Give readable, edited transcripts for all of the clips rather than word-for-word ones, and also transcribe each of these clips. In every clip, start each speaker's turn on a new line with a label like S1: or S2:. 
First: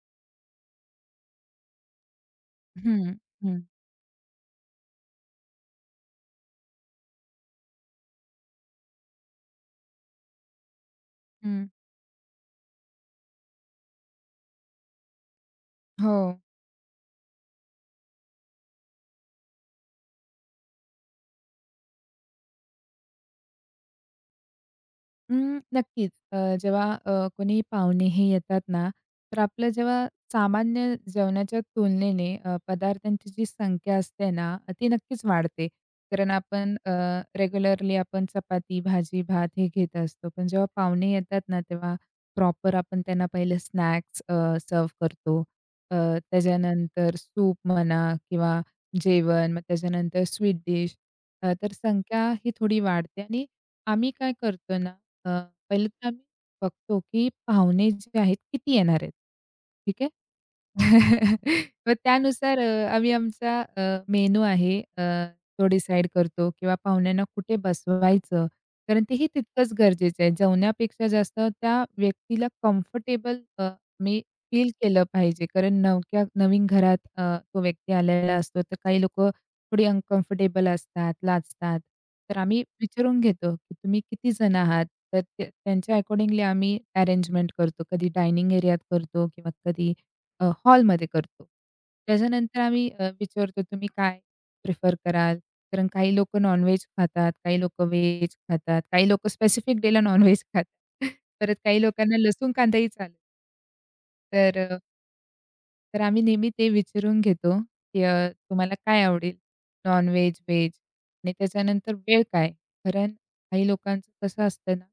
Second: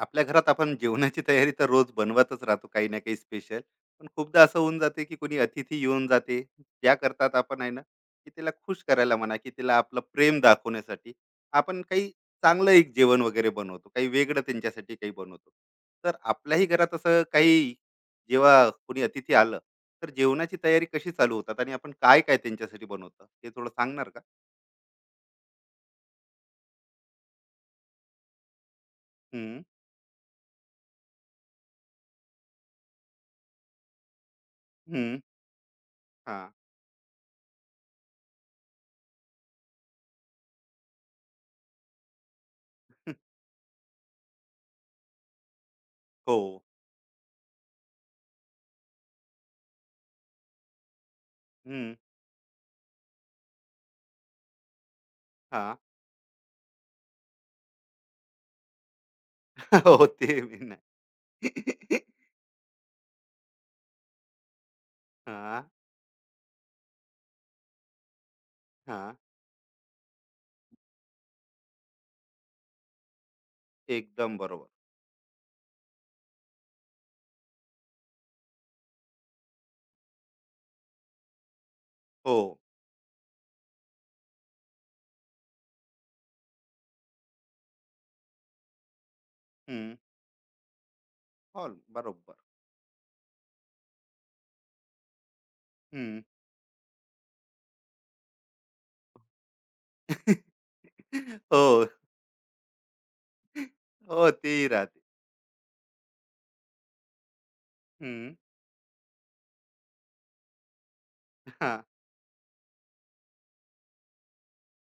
S1: आपल्या घरात आपण जेवणाची तयारी तर रोज बनवतच राहतो काही ना
S2: हं,
S1: काही
S2: हं,
S1: स्पेशल. पण खूपदा असं होऊन जाते की कोणी अतिथी येऊन जाते त्या करतात आपण आहे ना की त्याला खुश करायला म्हणा की त्याला आपलं प्रेम दाखवण्यासाठी
S2: हं.
S1: आपण काही चांगलं एक जेवण वगैरे बनवतो काही वेगळं त्यांच्यासाठी काही बनवतो.
S2: हो.
S1: तर आपल्याही घरात असं काही जेव्हा कोणी अतिथी आलं तर जेवणाची तयारी कशी चालू होतात आणि आपण काय काय त्यांच्यासाठी बनवतो ते थोडं सांगणार का?
S2: नक्कीच. जेव्हा कोणी पाहुणे हे येतात ना, तर
S1: हम्म.
S2: आपलं जेव्हा सामान्य जेवणाच्या तुलनेने पदार्थांची जी संख्या असते ना, ती
S1: हम्म.
S2: नक्कीच वाढते. कारण
S1: हा.
S2: आपण रेग्युलरली आपण चपाती, भाजी, भात हे घेत असतो. पण जेव्हा पाहुणे येतात ना, तेव्हा प्रॉपर आपण त्यांना पहिले स्नॅक्स करतो. अ,
S1: हो.
S2: त्याच्यानंतर सूप म्हणा किंवा जेवण, मग त्याच्यानंतर स्वीट डिश. तर
S1: हम्म.
S2: संख्या ही थोडी वाढते आणि आम्ही काय करतो ना, अ,
S1: हा.
S2: पहिले तर आम्ही बघतो, की पाहुणे जे आहेत किती येणार आहेत. ठीक
S1: हो,
S2: आहे.
S1: ते मी नाही.
S2: मग त्यानुसार आम्ही आमचा मेनू आहे
S1: हां,
S2: तो डिसाईड करतो किंवा पाहुण्यांना कुठे बसवायचं. कारण
S1: हां.
S2: तेही तितकंच गरजेचं आहे. जेवण्यापेक्षा जास्त त्या व्यक्तीला कम्फर्टेबल मी
S1: एकदम बरोबर.
S2: फील केलं पाहिजे. कारण नवक्या नवीन घरात तो व्यक्ती आलेला असतो, तर काही लोकं थोडी अनकम्फर्टेबल असतात, लाजतात. तर
S1: हो.
S2: आम्ही विचारून घेतो, की तुम्ही किती जण आहात? तर ते त्यांच्या अकॉर्डिंगली आम्ही अरेंजमेंट करतो. कधी डायनिंग एरियात करतो किंवा कधी
S1: हं.
S2: हॉलमध्ये करतो.
S1: हॉल बरोबर.
S2: त्याच्यानंतर आम्ही विचारतो, "तुम्ही काय प्रिफर कराल?" कारण काही
S1: हं.
S2: लोक नॉन-व्हेज खातात, काही लोक व्हेज खातात, काही लोकं स्पेसिफिक डेला नॉन खातात. परत काही
S1: हो.
S2: लोकांना लसूण कांदाही चालेल.
S1: हो, तेही
S2: तर
S1: राहते.
S2: तर आम्ही नेहमी ते विचारून घेतो, की
S1: हं.
S2: तुम्हाला काय आवडेल? नॉन-व्हेज, व्हेज आणि
S1: हां.
S2: त्याच्यानंतर वेळ काय? कारण काही लोकांचं कसं असतं ना,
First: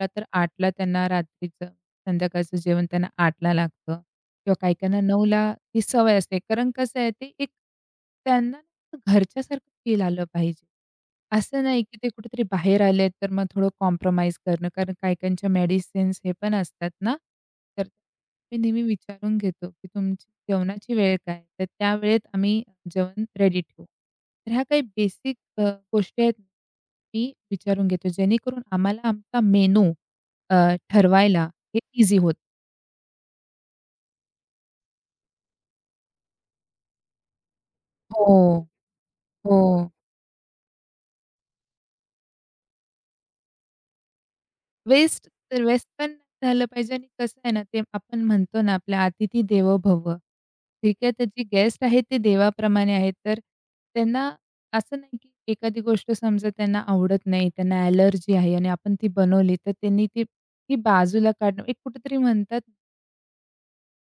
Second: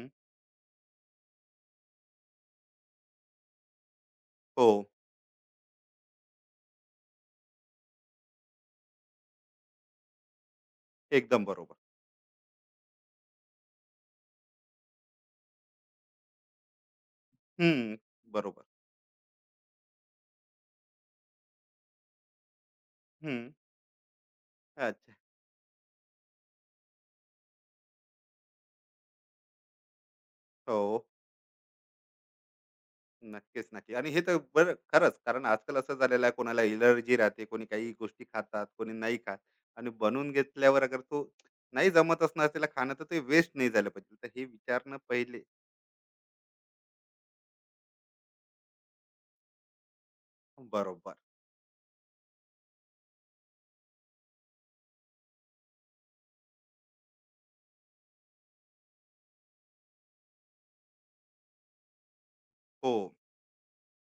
S2: का तर 8:00ला त्यांना रात्रीचं, संध्याकाळचं जेवण त्यांना 8:00ला लागतं किंवा
S1: हो,
S2: काही-काहींना 9:00ला ती सवय असते. कारण कसं आहे, ते एक त्यांना घरच्यासारखं फील आलं पाहिजे.
S1: एकदम
S2: असं
S1: बरोबर.
S2: नाही, की ते कुठेतरी बाहेर आलेत, तर मग थोडं कॉम्प्रोमाईज करणं. कारण काही-काहींच्या मेडिसिन्स हे पण असतात ना, तर
S1: हं.
S2: मी
S1: बरोबर.
S2: नेहमी विचारून घेतो, की तुमची जेवणाची वेळ काय? तर त्यावेळेत आम्ही जेवण
S1: हं.
S2: रेडी ठेवू. तर ह्या काही
S1: अच्छा.
S2: बेसिक गोष्टी आहेत, मी विचारून घेतो, जेणेकरून आम्हाला आमचा मेनू
S1: हो.
S2: ठरवायला हे ईझी होतं.
S1: नक्कीच, नक्की. आणि हे तर बरं खरंच, कारण आजकाल असं झालेलं आहे, कोणाला एलर्जी राहते, कोणी काही गोष्टी
S2: हो,
S1: खातात, कोणी नाही खात.
S2: हो.
S1: आणि बनवून घेतल्यावर अगर तो नाही जमत असणार त्याला खाणं तर ते वेस्ट नाही झालं पाहिजे. तर हे विचारणं
S2: वेस्ट
S1: पहिले.
S2: तर वेस्ट पण नाही झालं पाहिजे आणि कसं आहे ना, ते आपण म्हणतो ना, आपल्या "अतिथी देवो भव." ठीक आहे,
S1: बरोबर.
S2: तर जे गेस्ट आहेत ते देवाप्रमाणे आहेत. तर त्यांना असं नाही, की एखादी गोष्ट समजा त्यांना आवडत नाही, त्यांना ॲलर्जी आहे आणि आपण ती बनवली, तर त्यांनी ती ती बाजूला काढणं, एक कुठेतरी म्हणतात,
S1: हो,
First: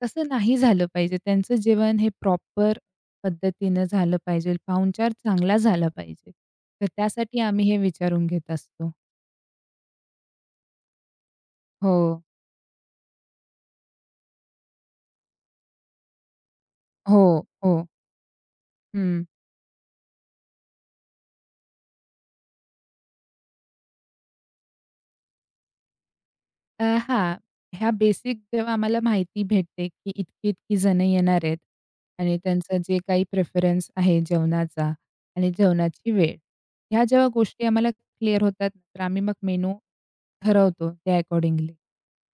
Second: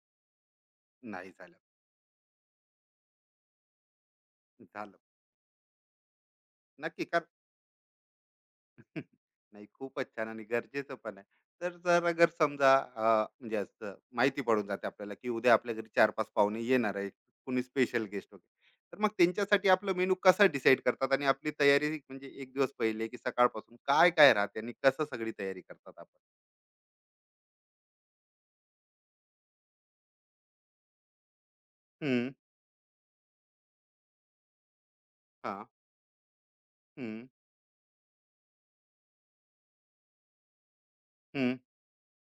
S2: तसं नाही झालं पाहिजे.
S1: नाही
S2: त्यांचं
S1: झालं.
S2: जेवण हे प्रॉपर पद्धतीनं झालं पाहिजे.
S1: झालं.
S2: पाहुणचार चांगला झाला पाहिजे. तर
S1: नक्की कर.
S2: त्यासाठी आम्ही हे विचारून घेत असतो.
S1: नाही, खूपच छान आणि गरजेचं पण आहे. तर जर
S2: हो.
S1: अगर समजा म्हणजे असं माहिती पडून जाते आपल्याला की उद्या आपल्या घरी चार पाच पाहुणे येणार आहे,
S2: हो,
S1: कुणी
S2: हो.
S1: स्पेशल गेस्ट वगैरे. तर मग
S2: हं.
S1: त्यांच्यासाठी आपलं मेनू कसं डिसाईड करतात आणि आपली तयारी म्हणजे एक दिवस पहिले की सकाळपासून काय काय राहते आणि कसं सगळी तयारी करतात आपण?
S2: हां. ह्या बेसिक जेव्हा आम्हाला माहिती भेटते, की इतकी-इतकी जणं येणार आहेत
S1: हम्म.
S2: आणि त्यांचं जे काही प्रेफरन्स आहे जेवणाचा आणि
S1: हा.
S2: जेवणाची वेळ. ह्या जेव्हा
S1: हम्म.
S2: गोष्टी आम्हाला क्लिअर होतात, तर आम्ही मग मेनू ठरवतो त्या
S1: हम्म.
S2: अकॉर्डिंगली.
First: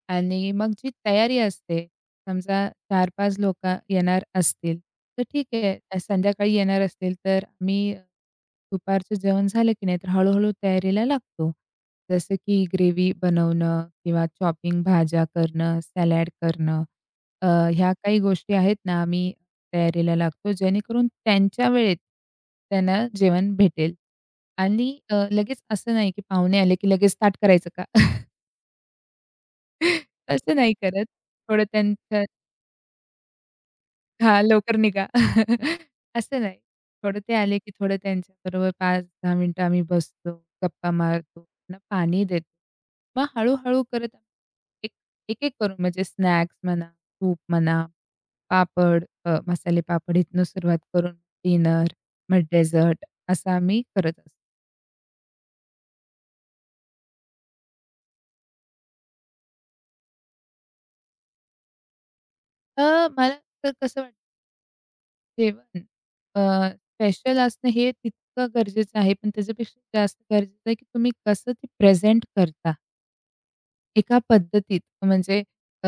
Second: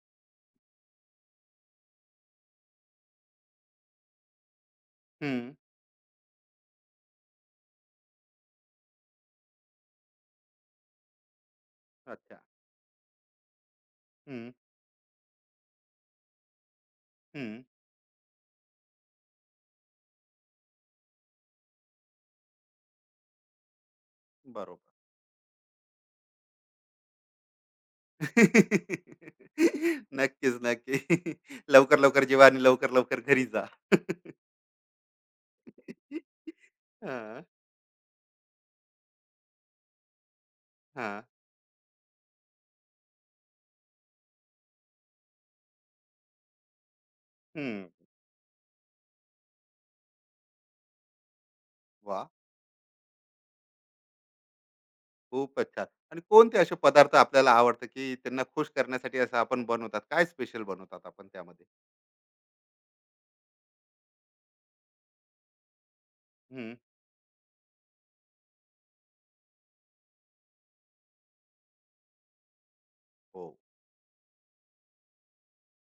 S2: आणि मग जी तयारी असते, समजा 4-5 लोकं येणार असतील, तर ठीक
S1: हम्म.
S2: आहे. संध्याकाळी येणार असतील, तर मी दुपारचं जेवण झालं की नाही, तर हळू तयारीला लागतो. जसं
S1: अच्छा.
S2: की ग्रेव्ही बनवणं किंवा
S1: हम्म.
S2: चॉपिंग भाज्या करणं, सॅलॅड करणं. अ,
S1: हम्म.
S2: ह्या काही गोष्टी आहेत ना, आम्ही तयारीला लागतो, जेणेकरून त्यांच्या वेळेत त्यांना जेवण भेटेल.
S1: बरोबर.
S2: आणि लगेच असं नाही, की पाहुणे आले, की लगेच ताट करायचं का? असं
S1: नक्कीच
S2: नाही करत.
S1: नक्की.
S2: थोडं
S1: लवकर
S2: त्यांच्या
S1: लवकर जेवा आणि लवकर लवकर घरी जा.
S2: हां, लवकर निघा. असं नाही. थोडं ते
S1: हां,
S2: आले, की थोडं त्यांच्याबरोबर 5-10 मिनिटं आम्ही बसतो, गप्पा
S1: हां.
S2: मारतो, त्यांना पाणी देतो. मग हळू-हळू करत एक एक-एक करून म्हणजे स्नॅक्स म्हणा, तूप म्हणा,
S1: हं.
S2: पापड, मसाले पापड इथनं सुरुवात करून डिनर,
S1: वाह!
S2: मग डेझर्ट असं आम्ही करत असतो.
S1: खूपच छान. आणि कोणते असे पदार्थ आपल्याला आवडतात, की त्यांना खुश करण्यासाठी असं आपण बनवतात? काय स्पेशल बनवतात आपण त्यामध्ये?
S2: मला तर कसं वाटतं, जेवण
S1: हं.
S2: स्पेशल असणं हे तितकं गरजेचं आहे, पण त्याच्यापेक्षा जास्त गरजेचं आहे, की तुम्ही कसं ते प्रेझेंट करता.
S1: हो.
S2: एका पद्धतीत म्हणजे, अ,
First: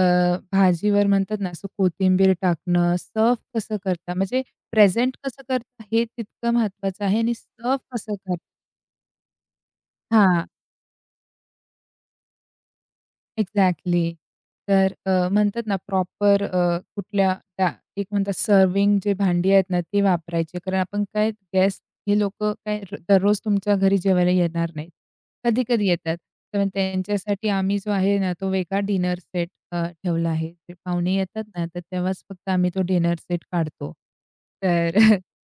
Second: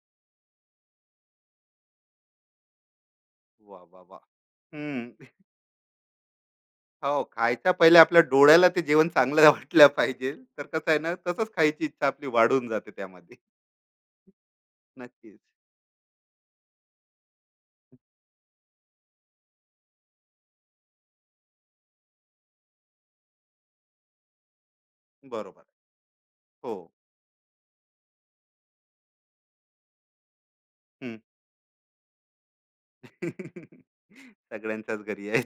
S2: भाजीवर म्हणतात ना, असं कोथिंबीर टाकणं, सर्व्ह कसं
S1: वा वा
S2: करता?
S1: वा.
S2: म्हणजे प्रेझेंट
S1: हं.
S2: कसं करता हे तितकं महत्त्वाचं आहे
S1: हो,
S2: आणि
S1: खायच्या
S2: सर्व्ह
S1: पहिले
S2: कसं
S1: आपल्या
S2: करता?
S1: डोळ्याला ते जेवण चांगलं वाटलं पाहिजे.
S2: हां.
S1: तर कसं आहे ना, तसंच खायची इच्छा आपली वाढून जाते त्यामध्ये.
S2: एक्झॅक्टली. तर
S1: नक्कीच.
S2: म्हणतात ना प्रॉपर, कुठल्या त्या एक म्हणतात सर्विंग जे भांडी आहेत ना, ती वापरायची. कारण आपण काय, गेस्ट हे लोकं काय र दररोज तुमच्या घरी जेवायला येणार नाहीत.
S1: बरोबर. आहे.
S2: कधी-कधी येतात. तर
S1: हो.
S2: त्यांच्यासाठी आम्ही जो आहे ना, तो वेगळा डिनर सेट ठेवला आहे. ते पाहुणे
S1: हं.
S2: येतात ना, तर तेव्हाच फक्त आम्ही तो डिनर सेट काढतो. तर
S1: सगळ्यांच्याच घरी आहे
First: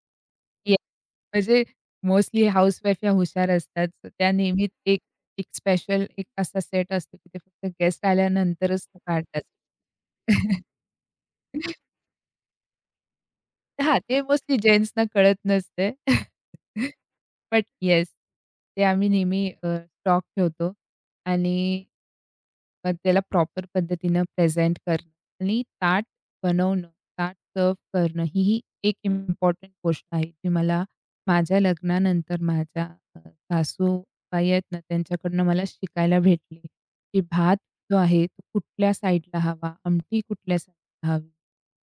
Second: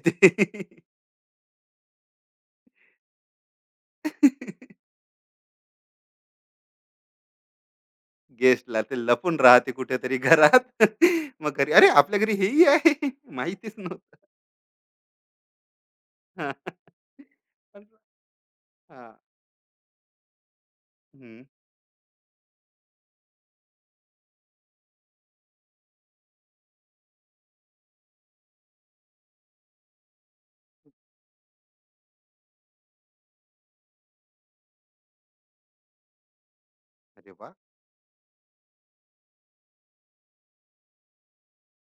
S2: या
S1: ते.
S2: म्हणजे मोस्टली हाउसवाईफ ह्या हुशार असतात. तर त्या नेहमीच एक एक स्पेशल एक असा सेट असतो, की ते फक्त गेस्ट
S1: गेस्टला
S2: आल्यानंतरच
S1: ते
S2: तो
S1: लपून
S2: काढतात.
S1: राहते कुठेतरी घरात. मग घरी, "अरे! आपल्या घरी हेही आहे." माहितीच
S2: हां,
S1: नव्हतं.
S2: ते मोस्टली जेन्ट्सना कळत नसते.
S1: हां.
S2: बट
S1: पण
S2: येस, ते आम्ही
S1: हां.
S2: नेहमी स्टॉक ठेवतो
S1: हं.
S2: आणि मग त्याला प्रॉपर पद्धतीनं प्रेझेंट करणं आणि ताट बनवणं, ताट सर्व्ह करणं ही ही एक इम्पॉर्टंट गोष्ट आहे, जी मला माझ्या लग्नानंतर माझ्या सासूबाई आहेत ना, त्यांच्याकडनं मला शिकायला भेटली, की
S1: अरे वा.
S2: भात जो आहे तो कुठल्या साईडला हवा, आमटी कुठल्या साईडला हवी,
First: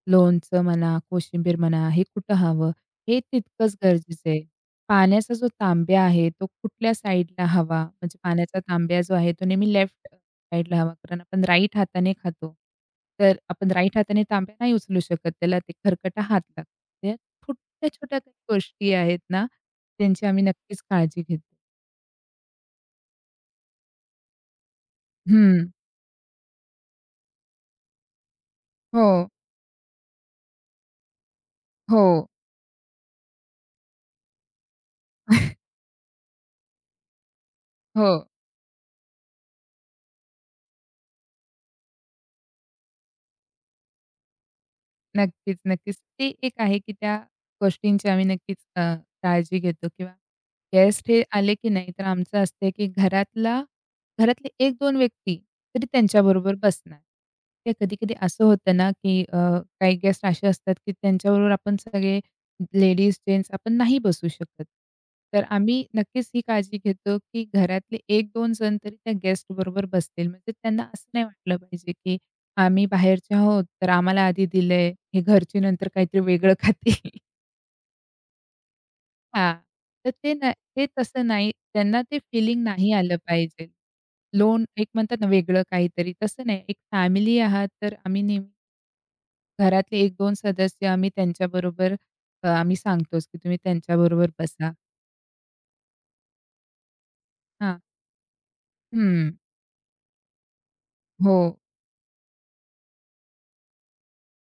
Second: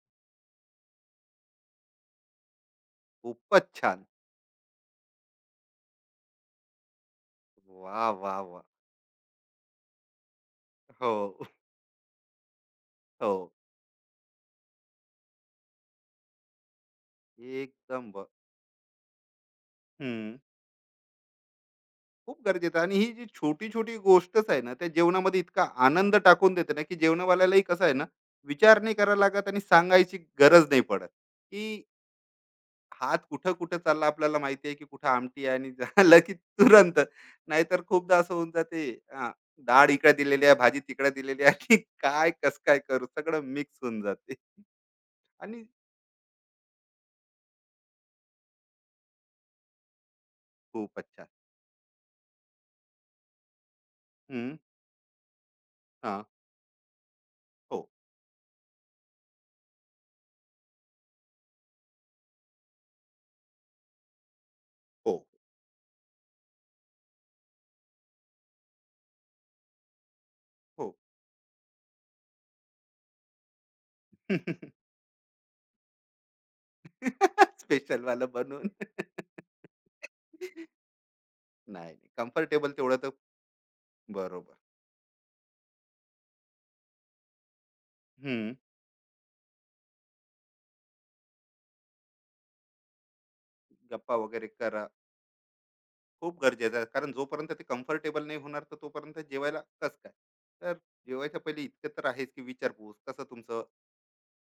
S2: लोणचं म्हणा, कोशिंबीर म्हणा, हे कुठं हवं, हे
S1: खूपच
S2: तितकंच
S1: छान.
S2: गरजेचं आहे. पाण्याचा जो तांब्या आहे, तो कुठल्या साईडला हवा,
S1: वाह,
S2: म्हणजे
S1: वाह,
S2: पाण्याचा
S1: वाह!
S2: तांब्या जो आहे, तो नेहमी लेफ्ट साईडला हवा, कारण
S1: हो,
S2: आपण राईट हाताने खातो.
S1: हो.
S2: तर आपण राईट हाताने तांब्या नाही उचलू शकत. त्याला ते खरकटा हात लागतो. या
S1: एकदम
S2: छोट्या-छोट्या
S1: ब.
S2: काही गोष्टी आहेत ना, त्यांची
S1: हं.
S2: आम्ही नक्कीच काळजी घेतो.
S1: खूप गरजेचं आहे आणि ही जी छोटी-छोटी गोष्टच आहे ना, त्या जेवणामध्ये इतका
S2: हं.
S1: आनंद टाकून देते ना, की जेवणावाल्यालाही कसं आहे ना, विचार नाही करावा
S2: हो,
S1: लागत आणि सांगायची गरज नाही पडत, की
S2: हो.
S1: हात कुठं कुठं चालला आपल्याला माहिती आहे की कुठं आमटी आहे आणि झालं की तुरंत. नाहीतर
S2: हो.
S1: खूपदा असं होऊन जाते हा, डाळ इकडे दिलेली आहे, भाजी तिकडे दिलेली आहे आणि काय कस काय करू, सगळं मिक्स होऊन जाते.
S2: नक्कीच,
S1: आणि
S2: नक्कीच. ते एक आहे, की त्या गोष्टींची आम्ही नक्कीच काळजी घेतो किंवा
S1: खूपच
S2: गेस्ट हे
S1: छान.
S2: आले की नाही, तर आमचं असते, की घरातले
S1: हम्म,
S2: 1-2 व्यक्ती तरी
S1: हा.
S2: त्यांच्याबरोबर बसणार. ते
S1: हो.
S2: कधी-कधी असं होतं ना, की काही गेस्ट असे असतात, की त्यांच्याबरोबर आपण सगळे लेडीज, जेंट्स आपण नाही बसू शकत.
S1: हो.
S2: तर आम्ही नक्कीच ही काळजी घेतो, की घरातले 1-2 जण तरी त्या गेस्ट बरोबर बसतील. म्हणजे त्यांना
S1: हो.
S2: असं नाही वाटलं पाहिजे, की आम्ही बाहेरचे आहोत, तर आम्हाला आधी दिलंय, हे घरचे नंतर काहीतरी वेगळं खातील.
S1: स्पेशल वाला बनवून.
S2: हां, तर ते नाही, ते तसं नाही.
S1: नाही,
S2: त्यांना ते फीलिंग
S1: कम्फर्टेबल
S2: नाही
S1: तेवढं तर.
S2: आलं पाहिजे.
S1: बरोबर.
S2: लोन एक म्हणतात ना वेगळं काहीतरी, तसं नाही. एक फॅमिली आहात, तर आम्ही नेहमी
S1: हम्म.
S2: घरातले 1-2 सदस्य आम्ही त्यांच्याबरोबर, आम्ही सांगतोच, की तुम्ही
S1: गप्पा
S2: त्यांच्याबरोबर
S1: वगैरे
S2: बसा.
S1: करा. खूप गरजेचं आहे, कारण जोपर्यंत ते
S2: हां,
S1: कम्फर्टेबल नाही होणार तर तोपर्यंत
S2: हं,
S1: जेवायला कस काय. तर
S2: हो,
S1: जेवायच्या पहिले इतकं तर आहेच की विचारपूस कसं तुमचं,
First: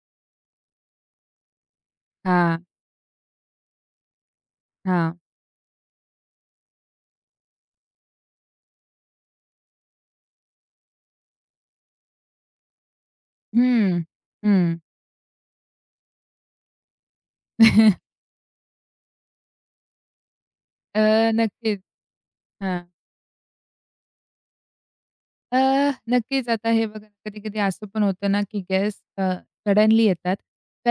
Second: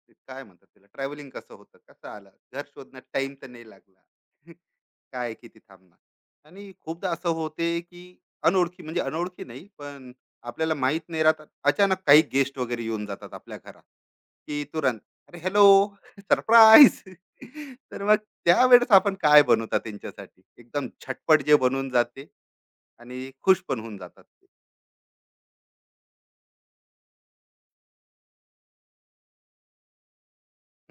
S1: ते काय म्हणतात त्याला, ट्रॅव्हलिंग कसं होतं, कसं आलं,
S2: हां,
S1: घर शोधण्यात टाइम तर नाही लागला?
S2: हां,
S1: काय किती थांबणार. आणि खूपदा असं होते की अनोळखी, म्हणजे अनोळखी नाही पण आपल्याला माहित नाही राहतात, अचानक काही गेस्ट वगैरे येऊन जातात आपल्या घरात,
S2: हं,
S1: की
S2: हं.
S1: तुरंत अरे हॅलो सरप्राईज. तर मग त्यावेळेस आपण काय बनवतात त्यांच्यासाठी एकदम
S2: अ,
S1: झटपट जे
S2: नक्कीच.
S1: बनवून जाते
S2: हां.
S1: आणि खुश पण होऊन जातात ते.
S2: अ, नक्कीच आता हे बघा, कधी-कधी असं पण होतं ना, की गॅस सडनली येतात.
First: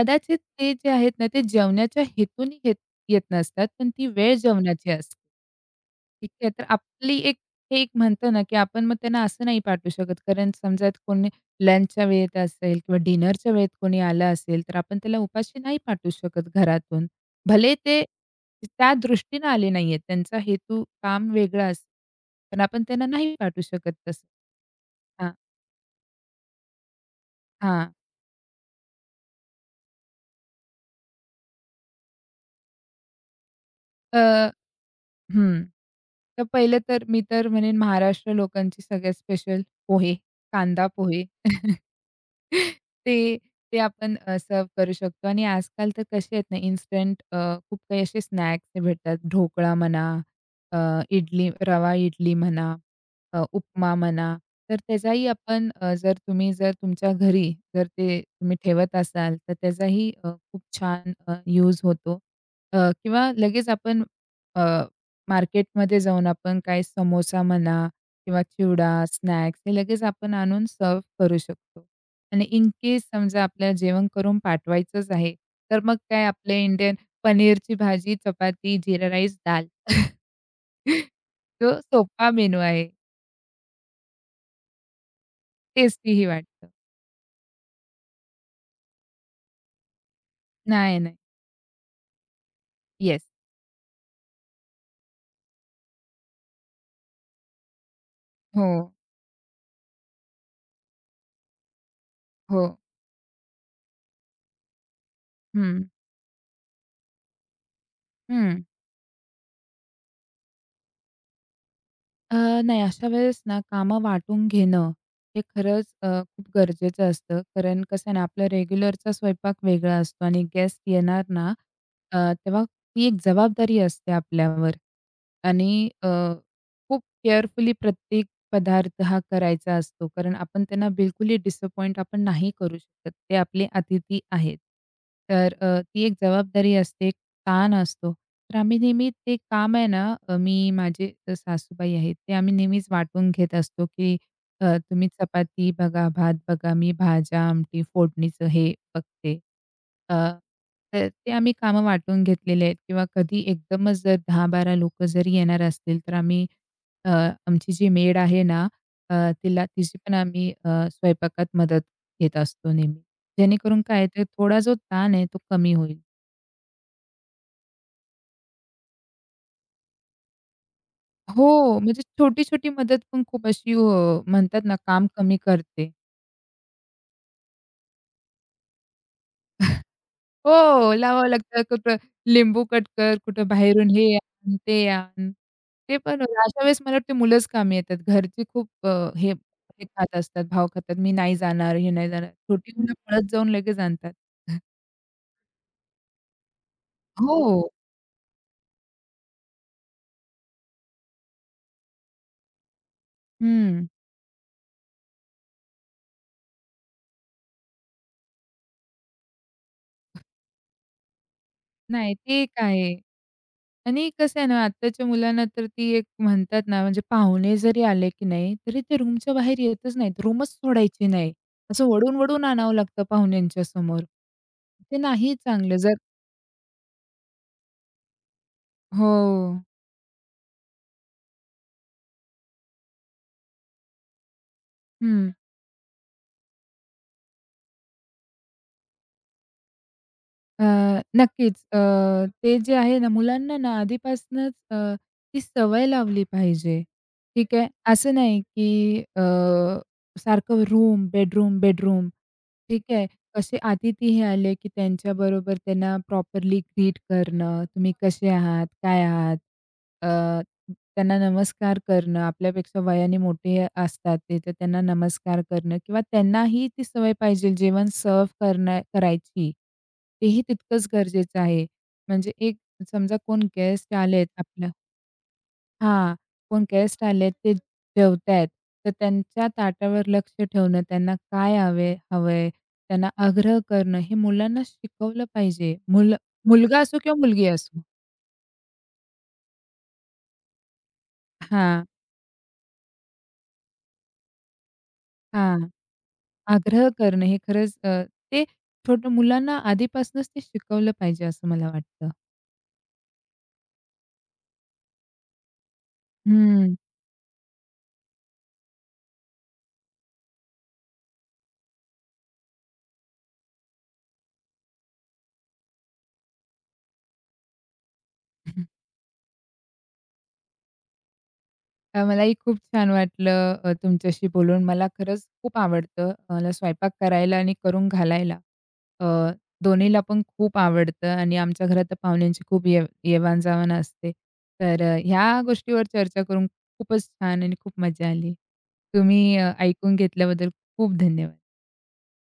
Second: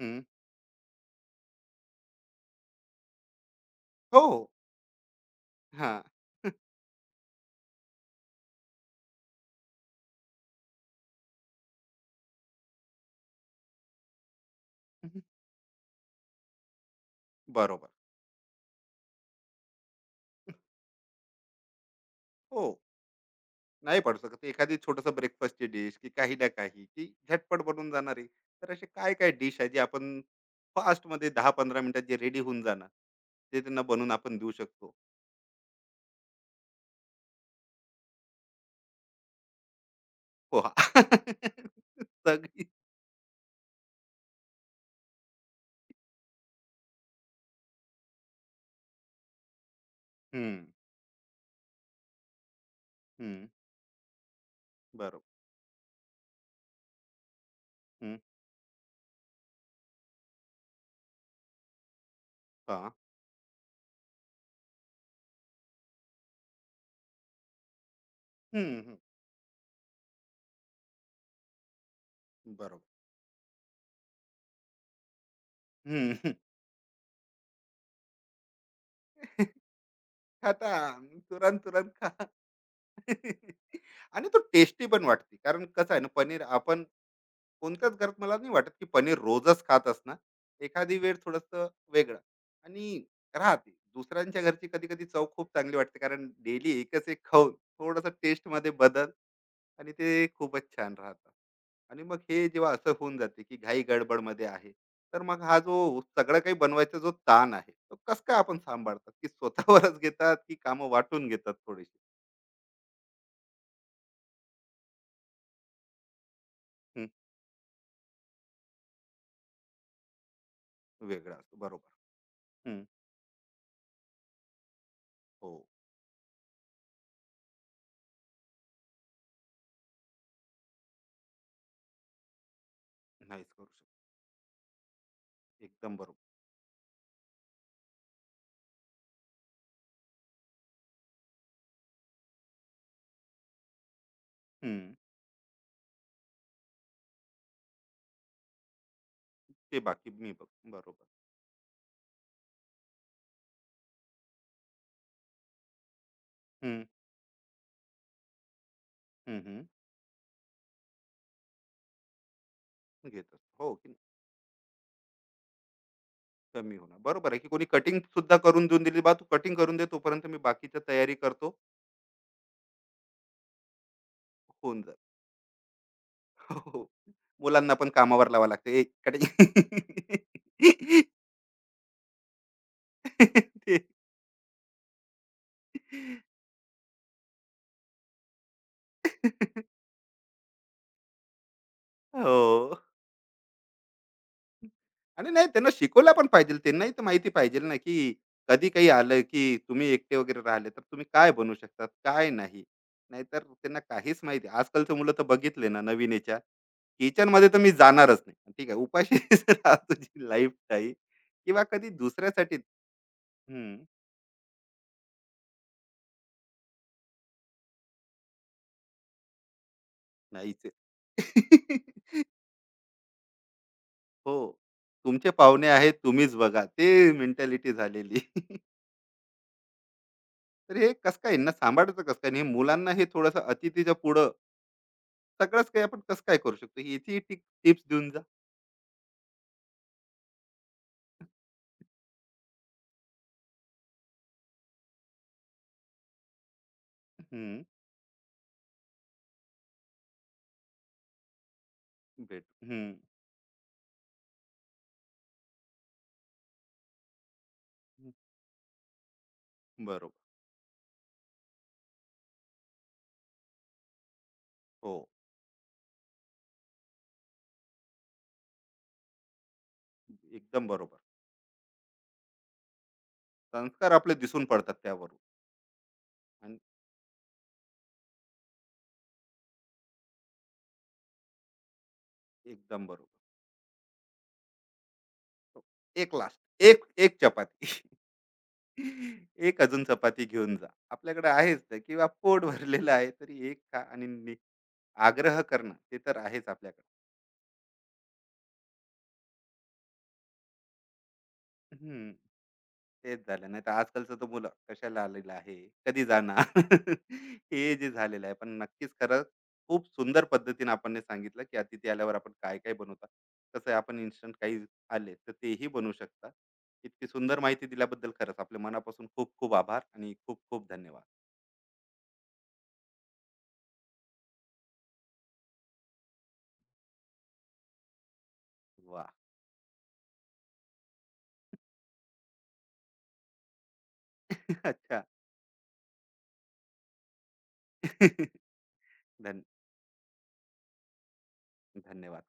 S1: हम्म.
S2: ते जे आहेत ना, ते जेवणाच्या हेतूने येत येत नसतात, पण ती
S1: हो.
S2: वेळ जेवणाची असते.
S1: हा.
S2: ठीक आहे. तर आपली एक हे एक म्हणतो ना, की आपण मग त्यांना असं नाही पाठवू शकत. कारण समजा कोणी लंचच्या वेळेत असेल किंवा डिनरच्या वेळेत कोणी आलं असेल, तर आपण त्याला उपाशी नाही पाठवू शकत घरातून. भले
S1: बरोबर.
S2: ते त्या दृष्टीनं आले नाहीयेत. त्यांचा हेतू काम वेगळा असेल, पण
S1: हो.
S2: आपण त्यांना नाही पाठवू शकत
S1: नाही पडू
S2: तसं.
S1: शकत. एखादी छोटंसं
S2: हां,
S1: ब्रेकफास्टची डिश की काही ना काही की झटपट बनून
S2: हां.
S1: जाणार आहे. तर असे काय काय डिश आहे जे आपण फास्टमध्ये 10-15 मिनिटात जे रेडी होऊन जाणार, ते त्यांना बनवून
S2: अ,
S1: आपण देऊ शकतो?
S2: हं. तर पहिले तर मी तर म्हणेन महाराष्ट्र लोकांची सगळ्यात स्पेशल पोहे,
S1: पोहा.
S2: कांदा पोहे.
S1: सगळी.
S2: ते ते आपण करू शकतो आणि आजकाल तर कसे आहेत ना इन्स्टंट, खूप काही असे स्नॅक्स ते भेटतात. ढोकळा म्हणा,
S1: हं,
S2: अ, इडली, रवा इडली म्हणा,
S1: हं.
S2: उपमा म्हणा. तर
S1: बरोबर.
S2: त्याचाही आपण, जर तुम्ही जर तुमच्या घरी जर
S1: हं.
S2: ते तुम्ही ठेवत असाल, तर त्याचाही खूप छान यूज होतो.
S1: हां.
S2: किंवा लगेच आपण मार्केटमध्ये जाऊन आपण काही समोसा म्हणा किंवा
S1: हं, हं.
S2: चिवडा, स्नॅक्स हे लगेच आपण आणून सर्व्ह करू शकतो. आणि इन
S1: बरोबर.
S2: केस समजा आपल्याला जेवण करून पाठवायचंच आहे, तर मग
S1: हं,
S2: काय
S1: हं.
S2: आपले इंडियन पनीरची भाजी, चपाती, जीरा राईस, दाल.
S1: खतम.
S2: तो
S1: तुरंत-तुरंत खा.
S2: सोपा मेनू आहे.
S1: आणि तो टेस्टी पण वाटते. कारण कसं आहे ना,
S2: टेस्टीही
S1: पनीर
S2: वाटतं.
S1: आपण कोणत्याच घरात मला नाही वाटत की पनीर रोजच खात असणार.
S2: नाही,
S1: एखादी
S2: नाही.
S1: वेळ थोडंसं वेगळं. आणि
S2: येस.
S1: राहते दुसऱ्यांच्या घरची कधी कधी चव खूप चांगली वाटते, कारण डेली एकच एक खाऊन थोड़स टेस्ट
S2: हो,
S1: मध्ये बदल आणि ते खूपच छान राहतं. आणि मग हे
S2: हो.
S1: जेव्हा असं होऊन जाते की घाई गडबडमध्ये आहे, तर मग हा जो
S2: हं,
S1: सगळं काही बनवायचा जो ताण आहे तो कसं काय आपण
S2: हं.
S1: सांभाळतात, की स्वतःवरच घेतात की कामं वाटून घेतात थोडीशी?
S2: अ, नाही, अशा वेळेस ना कामं वाटून घेणं हे खरंच खूप
S1: हं,
S2: गरजेचं असतं. कारण कसं आहे ना, आपलं रेग्युलरचा स्वयंपाक वेगळा असतो आणि गेस्ट येणार
S1: वेगळं
S2: ना,
S1: असतं, बरोबर.
S2: अ, तेव्हा
S1: हं,
S2: ती एक जबाबदारी असते आपल्यावर.
S1: हो.
S2: आणि खूप केअरफुली प्रत्येक पदार्थ हा करायचा असतो. कारण आपण त्यांना बिलकुलही डिसअपॉइंट आपण नाही करू शकत. ते
S1: नाहीच
S2: आपले
S1: करू शकत.
S2: अतिथी आहेत. तर
S1: एकदम
S2: ती एक
S1: बरोबर.
S2: जबाबदारी असते, एक ताण असतो. तर आम्ही नेहमी ते काम आहे ना, मी माझे सासूबाई आहेत, ते आम्ही नेहमीच वाटून घेत असतो, की
S1: हं.
S2: तुम्ही चपाती बघा, भात बघा, मी भाज्या, आमटी, फोडणीचं हे बघते.
S1: ते बाकी
S2: अ
S1: मी बघ. बरोबर.
S2: तर ते आम्ही कामं वाटून घेतलेले आहेत किंवा कधी एकदमच जर 10-12 लोकं जरी येणार असतील, तर आम्ही
S1: हं,
S2: अ, आमची जी मेड आहे ना, अ,
S1: हं.
S2: तिला तिची पण आम्ही स्वयंपाकात मदत घेत असतो नेहमी.
S1: घेत असतो. हो,
S2: जेणेकरून
S1: की नाही?
S2: काय, तर थोडा जो ताण आहे तो कमी होईल.
S1: कमी होणार. बरोबर आहे, की कोणी कटिंग सुद्धा करून देऊन दिली, "बा तू कटिंग करून दे, तोपर्यंत मी बाकीची तयारी
S2: हो,
S1: करतो."
S2: म्हणजे छोटी-छोटी मदत पण खूप अशी, म्हणतात ना,
S1: होऊन जातं.
S2: काम कमी करते.
S1: हो, हो. मुलांना पण कामावर लावावं लागतं. "ए कटिंग."
S2: हो, लावावं लागतं. कुठं लिंबू कट कर, कुठं
S1: ते.
S2: बाहेरून हे आण, ते आण. ते पण अशा वेळेस मला वाटते मुलंच कामी येतात. घरची खूप, हे हे खात असतात, भाव खातात. मी नाही जाणार, हे नाही जाणार. छोटी
S1: हो.
S2: मुलं पळत जाऊन लगेच आणतात.
S1: आणि नाही त्यांना शिकवला पण पाहिजे, त्यांनाही तर माहिती
S2: हो.
S1: पाहिजे ना की कधी काही आलं की तुम्ही एकटे वगैरे राहिले तर तुम्ही काय बनू शकतात काय नाही. नाहीतर त्यांना
S2: हं.
S1: काहीच माहिती. आजकालचं मुलं तर बघितले ना, नवीन याच्या किचन मध्ये तर मी जाणारच नाही. ठीक आहे, उपाशी राहा तुझी लाईफ टाईम. किंवा कधी
S2: नाही, ते
S1: दुसऱ्यासाठी.
S2: काय आहे.
S1: हम्म.
S2: आणि कसं आहे ना, आत्ताच्या मुलांना तर ती एक म्हणतात ना, म्हणजे पाहुणे जरी आले की नाही, तरी ते रूमच्या बाहेर येतच नाहीत. रूमच
S1: नाहीच
S2: सोडायची
S1: आहे.
S2: नाही. असं वळून-वळून आणावं लागतं पाहुण्यांच्या समोर.
S1: हो,
S2: ते
S1: तुमचे
S2: नाही
S1: पाहुणे
S2: चांगलं.
S1: आहेत
S2: जर
S1: तुम्हीच बघा ते. मेंटॅलिटी झालेली.
S2: हो.
S1: तर हे कसं काय यांना सांभाळायचं, कसं काय आणि हे मुलांना हे थोडंसं अतिथीच्या पुढं
S2: हं.
S1: सगळंच काही आपण कसं काय करू शकतो याची टिप्स देऊन जा.
S2: नक्कीच. ते जे आहे ना, मुलांना ना आधीपासूनच, ती सवय लावली पाहिजे. ठीक
S1: हम्म,
S2: आहे. असं नाही, की सारखं रूम, बेडरूम, बेडरूम.
S1: भेट.
S2: ठीक
S1: हम्म.
S2: आहे. असे अतिथी हे आले, की त्यांच्याबरोबर त्यांना प्रॉपरली ग्रीट करणं, तुम्ही
S1: हम्म,
S2: कसे आहात? काय आहात? अ
S1: बरोबर.
S2: त्यांना नमस्कार करणं, आपल्यापेक्षा वयाने मोठे असतात ते, तर त्यांना
S1: हो.
S2: नमस्कार करणं किंवा त्यांनाही ती सवय पाहिजे जेवण सर्व्ह करणं करायची. तेही
S1: एकदम
S2: तितकंच
S1: बरोबर.
S2: गरजेचं आहे. म्हणजे एक समजा कोण
S1: संस्कार
S2: गेस्ट
S1: आपले
S2: आलेत
S1: दिसून
S2: आपलं,
S1: पडतात त्यावरून.
S2: हां,
S1: आणि
S2: कोण गेस्ट आलेत, ते जेवतायत, तर त्यांच्या ताटावर लक्ष ठेवणं, त्यांना काय हवे हवंय,
S1: एकदम
S2: त्यांना
S1: बरोबर.
S2: आग्रह करणं हे मुलांना शिकवलं
S1: हो.
S2: पाहिजे.
S1: एक
S2: मुलं,
S1: लास्ट.
S2: मुलगा
S1: एक
S2: असो किंवा
S1: एक
S2: मुलगी
S1: चपाती.
S2: असो.
S1: एक अजून चपाती घेऊन जा आपल्याकडे आहेच ते
S2: हां,
S1: किंवा पोट भरलेलं आहे तरी एक खा आणि नि-, आग्रह
S2: हां.
S1: करणं ते तर आहेच आपल्याकडे.
S2: आग्रह करणं हे खरंच, ते छोट्या मुलांना आधीपासूनच ते शिकवलं पाहिजे असं मला वाटतं.
S1: हम्म. तेच झालं. नाहीतर आजकालचं तर मुलं कशाला आलेलं आहे, कधी जाणार?
S2: हं.
S1: हे जे झालेलं आहे. पण नक्कीच खरं. खूप सुंदर पद्धतीने आपण हे सांगितलं, की अतिथी आल्यावर आपण काय-काय बनवतात. कसं आहे आपण इन्स्टंट काही आले, तर तेही बनवू शकता. इतकी सुंदर माहिती दिल्याबद्दल खरंच आपल्या मनापासून खूप-खूप आभार आणि खूप-खूप धन्यवाद.
S2: मलाही खूप छान वाटलं तुमच्याशी बोलून. मला खरंच खूप आवडतं, मला स्वयंपाक करायला आणि करून घालायला. अ,
S1: वाह!
S2: दोन्हीला पण खूप आवडतं आणि आमच्या घरात तर पाहुण्यांची खूप येवाण-जावाण असते. तर
S1: अच्छा.
S2: ह्या गोष्टीवर चर्चा करून खूपच छान आणि खूप मजा आली. तुम्ही
S1: धन
S2: ऐकून घेतल्याबद्दल खूप धन्यवाद.
S1: धन्यवाद.